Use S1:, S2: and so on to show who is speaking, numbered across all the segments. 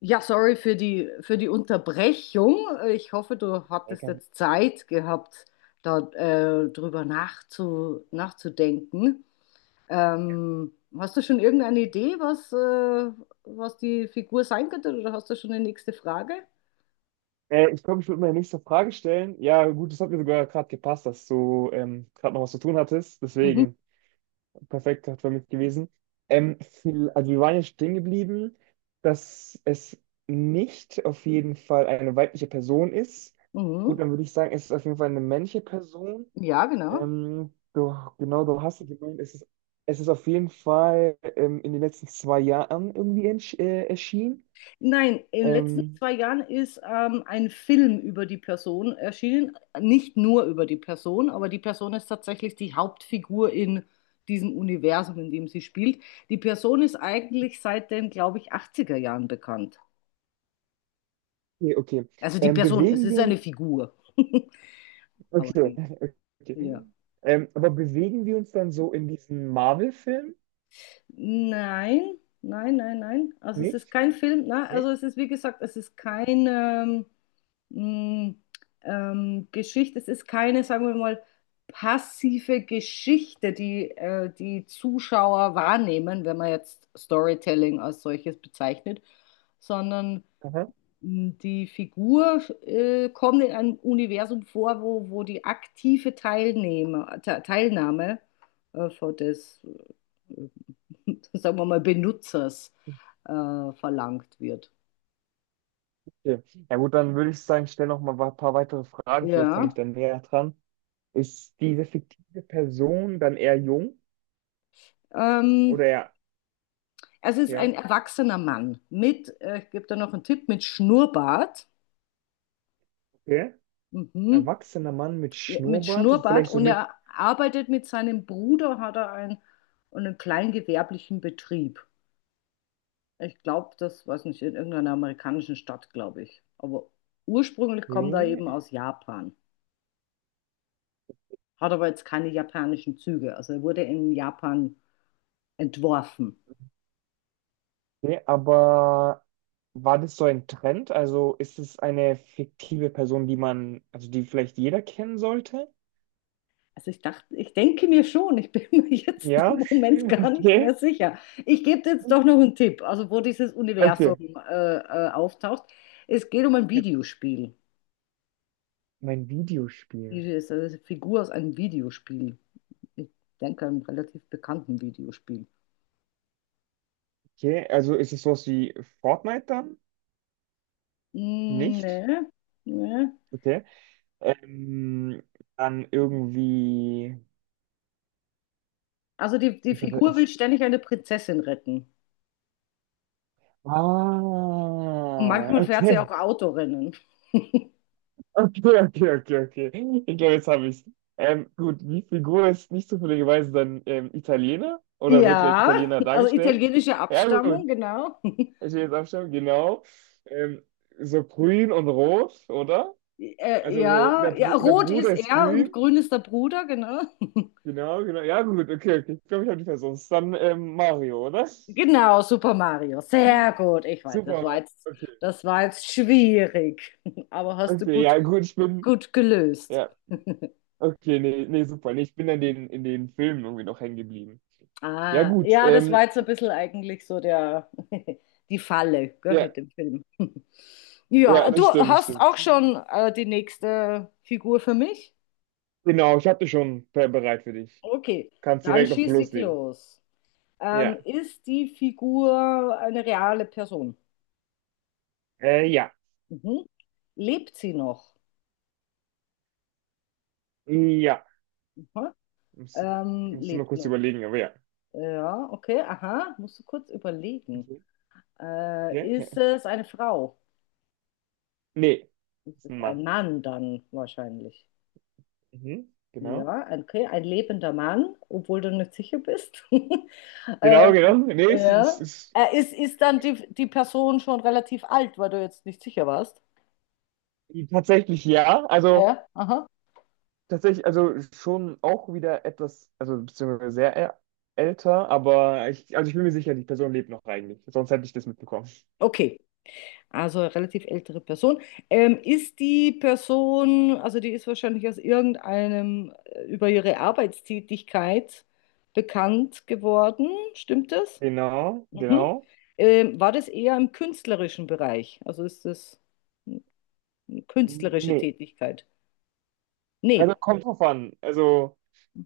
S1: Ja, sorry für die Unterbrechung. Ich hoffe, du
S2: Hey,
S1: hattest
S2: Cam.
S1: jetzt Zeit gehabt, da drüber nachzudenken. Ähm, Hast du schon irgendeine Idee, was die Figur sein könnte, oder hast du schon eine nächste Frage?
S2: Ich glaube, ich würde meine nächste Frage stellen. Ja, gut, das hat mir sogar gerade gepasst, dass du gerade noch was zu tun hattest.
S1: Mhm.
S2: Deswegen perfekt hat für mich gewesen. Viel, also wir waren ja stehen geblieben, dass es nicht auf jeden Fall eine weibliche Person ist. Gut,
S1: Mhm.
S2: dann würde ich sagen, es ist auf jeden Fall eine männliche Person.
S1: Ja, genau.
S2: Du, genau, du hast es gemeint, es ist auf jeden Fall in den letzten zwei Jahren irgendwie erschienen.
S1: Nein, in den letzten
S2: Ähm,
S1: 2 Jahren ist ein Film über die Person erschienen. Nicht nur über die Person, aber die Person ist tatsächlich die Hauptfigur in diesem Universum, in dem sie spielt. Die Person ist eigentlich seit den, glaube ich, achtziger Jahren bekannt.
S2: okay, okay.
S1: Also die Person, es
S2: Bewegen
S1: ist eine
S2: wir
S1: Figur. Aber
S2: okay,
S1: die,
S2: okay.
S1: ja.
S2: Aber bewegen wir uns dann so in diesen Marvel-Film?
S1: Nein, nein, nein, nein. Also es ist
S2: Nicht?
S1: kein Film. Ne?
S2: Nee?
S1: Also es ist, wie gesagt, es ist kein. Mh, Geschichte. Es ist keine, sagen wir mal, passive Geschichte, die Zuschauer wahrnehmen, wenn man jetzt Storytelling als solches bezeichnet, sondern
S2: Aha.
S1: die Figur kommt in einem Universum vor, wo die aktive Teilnehmer, Te Teilnahme von des, äh, sagen wir mal, Benutzers verlangt wird.
S2: Okay. Ja gut, dann würde ich sagen, stell noch mal ein paar weitere Fragen, vielleicht komme
S1: Ja,
S2: ich dann näher dran. Ist diese fiktive Person dann eher jung
S1: ähm,
S2: oder eher,
S1: also es ist ein
S2: ja,
S1: erwachsener Mann mit, ich gebe da noch einen Tipp, mit Schnurrbart.
S2: okay.
S1: Mhm.
S2: Erwachsener Mann mit
S1: Ja, mit
S2: Schnurrbart,
S1: Schnurrbart
S2: vielleicht so
S1: und
S2: mit,
S1: er arbeitet mit seinem Bruder, hat er einen kleingewerblichen Betrieb. Ich glaube, das weiß nicht, in irgendeiner amerikanischen Stadt, glaube ich. Aber ursprünglich kommt er eben
S2: okay.
S1: aus Japan, hat aber jetzt keine japanischen Züge. Also er wurde in Japan entworfen.
S2: Okay, aber war das so ein Trend? Also ist es eine fiktive Person, die man, also die vielleicht jeder kennen sollte?
S1: Also ich dachte, ich denke mir schon, ich bin mir jetzt
S2: Ja,
S1: im Moment gar nicht mehr
S2: okay.
S1: sicher. Ich gebe dir jetzt doch noch einen Tipp, also wo dieses Universum
S2: Okay.
S1: auftaucht. Es geht um ein
S2: Ja.
S1: Videospiel.
S2: Mein Videospiel.
S1: Diese ist eine Figur aus einem Videospiel. Ich denke, einem relativ bekannten Videospiel.
S2: Okay, also ist es sowas wie Fortnite dann?
S1: Hm,
S2: Nicht?
S1: nee, nee.
S2: Okay. Ähm, Dann irgendwie.
S1: Also die
S2: Was aber
S1: Figur will
S2: es.
S1: ständig eine Prinzessin retten. Und
S2: Ah,
S1: manchmal fährt sie
S2: okay.
S1: auch Autorennen.
S2: Okay, okay, okay, okay. Ich glaube, jetzt habe ich es. Gut, die Figur ist nicht zufälligerweise dann Italiener oder wird als
S1: Ja,
S2: Italiener
S1: also
S2: dargestellt?
S1: italienische
S2: Ja,
S1: Abstammung,
S2: gut.
S1: genau.
S2: Ich will jetzt abstimmen, genau. Ähm, so grün und rot, oder?
S1: Äh,
S2: Also so, der,
S1: ja, ja,
S2: Bru der
S1: rot
S2: Bruder
S1: ist
S2: ist
S1: er und
S2: grün.
S1: grün ist der Bruder, genau.
S2: Genau, genau. Ja, gut, okay, okay. Ich glaube, ich habe die Person. Ist dann Mario, oder?
S1: Genau, Super Mario. Sehr gut. Ich weiß, das
S2: Super,
S1: war jetzt,
S2: okay.
S1: das war jetzt schwierig, aber hast du
S2: Okay,
S1: gut,
S2: ja, gut, ich bin.
S1: gut gelöst.
S2: Ja, okay, nee, nee, super. Nee, ich bin in den Filmen irgendwie noch hängen geblieben. Ja,
S1: Ah,
S2: gut.
S1: ja, das war jetzt ein bisschen eigentlich so der, die Falle, gell,
S2: Ja,
S1: mit dem Film.
S2: ja,
S1: Ja, du
S2: das stimmt, das
S1: hast
S2: stimmt.
S1: auch schon die nächste Figur für mich?
S2: Genau, ich habe dich schon bereit für dich.
S1: Okay,
S2: Kannst
S1: dann
S2: direkt noch
S1: schieße ich
S2: loslegen.
S1: los.
S2: Ja.
S1: Ist die Figur eine reale Person?
S2: Ja.
S1: Mhm. Lebt sie noch?
S2: Ja.
S1: Aha. Ähm,
S2: Musst du nur
S1: lebt
S2: kurz
S1: noch.
S2: überlegen, aber ja.
S1: Ja, okay, aha, musst du kurz überlegen.
S2: Okay. Ja,
S1: Äh,
S2: ja.
S1: ist es eine Frau?
S2: Nee. Ist ein
S1: Ist
S2: Mann.
S1: ein Mann dann wahrscheinlich.
S2: Mhm. Genau.
S1: Ja, okay, ein lebender Mann, obwohl du nicht sicher bist. äh,
S2: Genau, genau. Nee,
S1: ja.
S2: ist
S1: Ist dann die Person schon relativ alt, weil du jetzt nicht sicher warst?
S2: tatsächlich ja. Also
S1: Ja, aha.
S2: tatsächlich, also schon auch wieder etwas, also beziehungsweise sehr älter, aber ich, also ich bin mir sicher, die Person lebt noch eigentlich. Sonst hätte ich das mitbekommen.
S1: Okay. Also relativ ältere Person. Ist die Person, also die ist wahrscheinlich aus irgendeinem, über ihre Arbeitstätigkeit bekannt geworden, stimmt das?
S2: Genau,
S1: Mhm.
S2: genau.
S1: War das eher im künstlerischen Bereich? Also ist das eine künstlerische
S2: Nee.
S1: Tätigkeit?
S2: Also
S1: Nee,
S2: kommt drauf an. Also,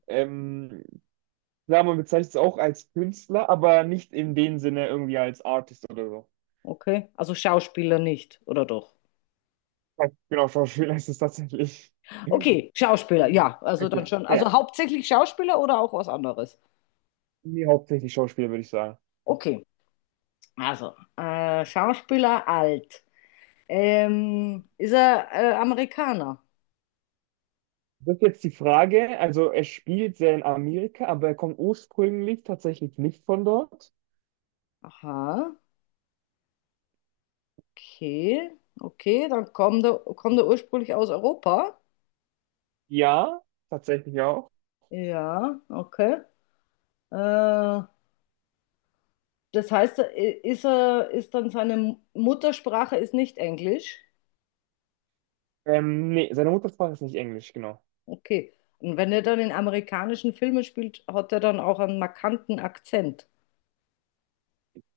S2: ähm, klar, man bezeichnet es auch als Künstler, aber nicht in dem Sinne irgendwie als Artist oder so.
S1: okay. Also Schauspieler nicht, oder doch?
S2: Ja, genau, Schauspieler ist es tatsächlich.
S1: Okay, Schauspieler, ja, also dann
S2: Okay,
S1: schon. Also
S2: ja.
S1: hauptsächlich Schauspieler oder auch was anderes?
S2: Nee, hauptsächlich Schauspieler, würde ich sagen.
S1: Okay, also Schauspieler alt. Ist er Amerikaner?
S2: Das ist jetzt die Frage. Also er spielt sehr in Amerika, aber er kommt ursprünglich tatsächlich nicht von dort.
S1: Aha, okay, okay, dann kommt er ursprünglich aus Europa.
S2: Ja, tatsächlich auch.
S1: Ja, okay. Äh, das heißt, ist dann seine Muttersprache ist nicht Englisch?
S2: Nee, seine Muttersprache ist nicht Englisch, genau.
S1: Okay. Und wenn er dann in amerikanischen Filmen spielt, hat er dann auch einen markanten Akzent.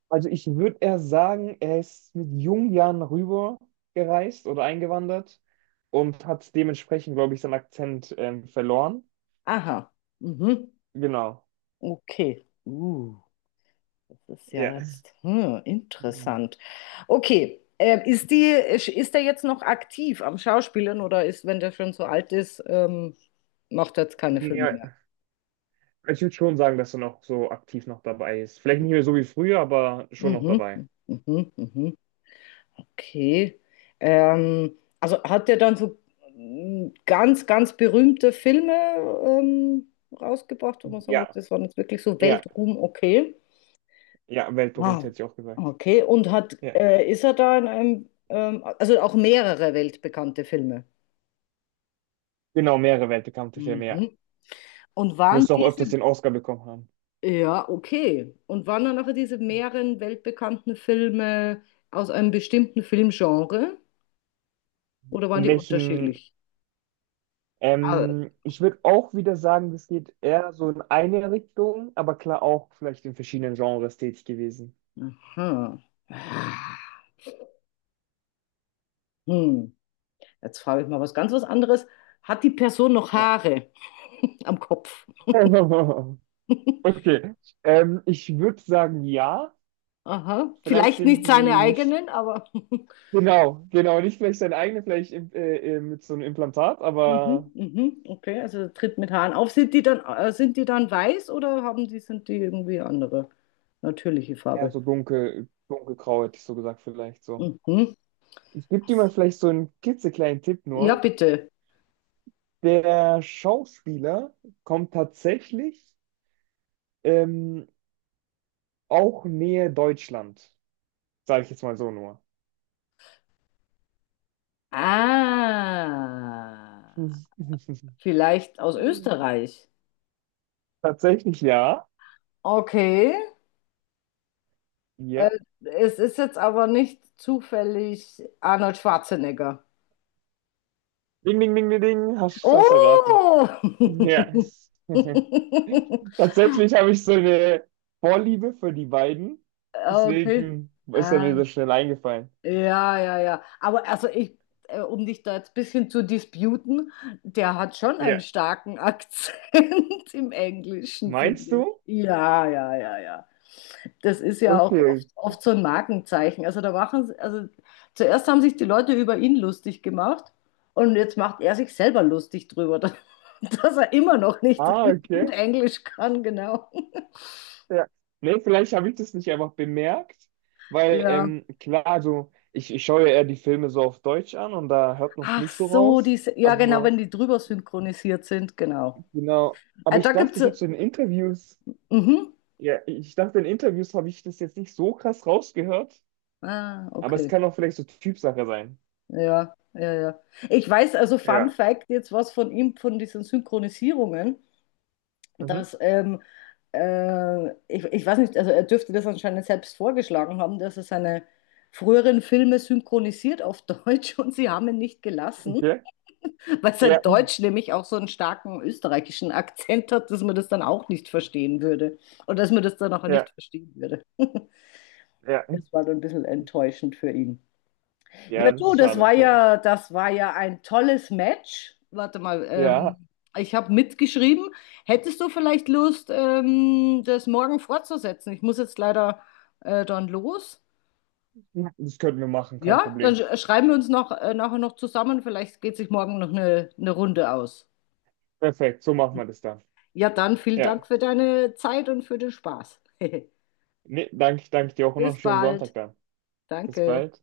S2: Also ich würde eher sagen, er ist mit jungen Jahren rüber gereist oder eingewandert und hat dementsprechend, glaube ich, seinen Akzent verloren.
S1: Aha, mhm,
S2: Genau.
S1: okay. Das ist
S2: Ja.
S1: ja jetzt interessant. Okay, ist der jetzt noch aktiv am Schauspielern oder ist, wenn der schon so alt ist, macht er jetzt keine Filme mehr?
S2: Ja, ich würde schon sagen, dass er noch so aktiv noch dabei ist. Vielleicht nicht mehr so wie früher, aber schon noch
S1: Mhm,
S2: dabei.
S1: mhm, mhm, mhm. Okay. Ähm, also hat der dann so ganz, ganz berühmte Filme ähm, rausgebracht, wo man sagen muss,
S2: Ja,
S1: das waren jetzt wirklich so
S2: ja,
S1: Weltruhm, okay.
S2: ja, weltberühmt
S1: Wow.
S2: hätte ich auch gesagt.
S1: Okay, und
S2: Ja,
S1: ist er da in also auch mehrere weltbekannte Filme?
S2: genau, mehrere weltbekannte Filme, ja.
S1: Mhm. Und waren
S2: Müsste auch öfters
S1: diese,
S2: den Oscar bekommen haben.
S1: ja, okay. Und waren dann nachher diese mehreren weltbekannten Filme aus einem bestimmten Filmgenre oder waren
S2: In
S1: die
S2: welchen,
S1: unterschiedlich? Ah,
S2: ich würde auch wieder sagen, das geht eher so in eine Richtung, aber klar auch vielleicht in verschiedenen Genres tätig gewesen.
S1: aha. Ah, hm. Jetzt frage ich mal was ganz was anderes. Hat die Person noch
S2: Ja.
S1: Haare am Kopf?
S2: Okay, ich würde sagen, ja.
S1: Aha.
S2: Vielleicht
S1: Vielleicht
S2: sind
S1: nicht seine
S2: die nicht,
S1: eigenen, aber
S2: genau, genau, nicht vielleicht seine eigene, vielleicht mit so einem Implantat,
S1: mhm,
S2: aber
S1: mhm. Okay, also tritt mit Haaren auf. Sind die dann weiß oder sind die irgendwie andere natürliche
S2: eher
S1: Farbe?
S2: so dunkel, dunkelgrau, hätte ich so gesagt, vielleicht so.
S1: Mhm.
S2: Ich gebe dir mal vielleicht so einen klitzekleinen Tipp
S1: Ja,
S2: nur.
S1: bitte.
S2: Der Schauspieler kommt tatsächlich ähm, auch nähe Deutschland, sage ich jetzt mal so nur.
S1: Ah, vielleicht aus Österreich.
S2: Tatsächlich ja.
S1: Okay. Äh,
S2: Ja.
S1: es ist jetzt aber nicht zufällig Arnold Schwarzenegger.
S2: Ding, ding, ding, ding, ding. Hast, hast erraten.
S1: Oh!
S2: Ja. Tatsächlich habe ich so eine Vorliebe für die beiden.
S1: Okay.
S2: Deswegen ist er mir
S1: Ah.
S2: so schnell eingefallen.
S1: Ja, ja, ja. Aber also ich, um dich da jetzt ein bisschen zu disputen, der hat schon einen
S2: Ja.
S1: starken Akzent im Englischen, finde
S2: Meinst
S1: ich.
S2: du?
S1: Ja, ja, ja, ja. Das ist ja auch
S2: Okay.
S1: oft so ein Markenzeichen. Also da machen sie, also zuerst haben sich die Leute über ihn lustig gemacht und jetzt macht er sich selber lustig drüber, dass er immer noch nicht
S2: Ah,
S1: gut
S2: okay.
S1: Englisch kann, genau.
S2: Ja. Nee, vielleicht habe ich das nicht einfach bemerkt, weil
S1: Ja.
S2: klar, so, ich schaue ja eher die Filme so auf Deutsch an und da hört man es
S1: Ach
S2: nicht so
S1: so,
S2: raus.
S1: diese, ja genau,
S2: Aber
S1: wenn die drüber synchronisiert sind, genau.
S2: genau, aber
S1: Ah, da
S2: ich dachte,
S1: gibt's.
S2: ich habe so in Interviews,
S1: Mhm.
S2: ja, ich dachte, in Interviews habe ich das jetzt nicht so krass rausgehört,
S1: Ah,
S2: aber es
S1: okay.
S2: kann auch vielleicht so Typsache sein.
S1: Ja, ja, ja. Ich weiß also, Fun
S2: Ja.
S1: Fact, jetzt was von ihm, von diesen Synchronisierungen,
S2: Mhm.
S1: dass, ich weiß nicht, also er dürfte das anscheinend selbst vorgeschlagen haben, dass er seine früheren Filme synchronisiert auf Deutsch und sie haben ihn nicht gelassen,
S2: Okay.
S1: weil sein
S2: Ja,
S1: Deutsch nämlich auch so einen starken österreichischen Akzent hat, dass man das dann auch nicht verstehen würde und dass man das dann auch nicht
S2: ja,
S1: verstehen würde.
S2: ja.
S1: Das war dann ein bisschen enttäuschend für ihn. Ja,
S2: Ja, das
S1: du,
S2: ist
S1: das
S2: schade.
S1: war
S2: Ja.
S1: ja, das war ja ein tolles Match. Warte mal, ich habe mitgeschrieben. Hättest du vielleicht Lust, das morgen fortzusetzen? Ich muss jetzt leider dann los.
S2: Ja, das könnten wir machen, kein
S1: Ja, dann
S2: Problem.
S1: schreiben wir uns noch, nachher noch zusammen. Vielleicht geht sich morgen noch eine Runde aus.
S2: Perfekt, so machen wir
S1: Hm.
S2: das dann.
S1: Ja, dann vielen
S2: Ja.
S1: Dank für deine Zeit und für den Spaß.
S2: Nee, danke, danke dir auch und noch einen
S1: Bis
S2: schönen
S1: bald.
S2: Sonntag dann. Bis
S1: Danke.
S2: bald.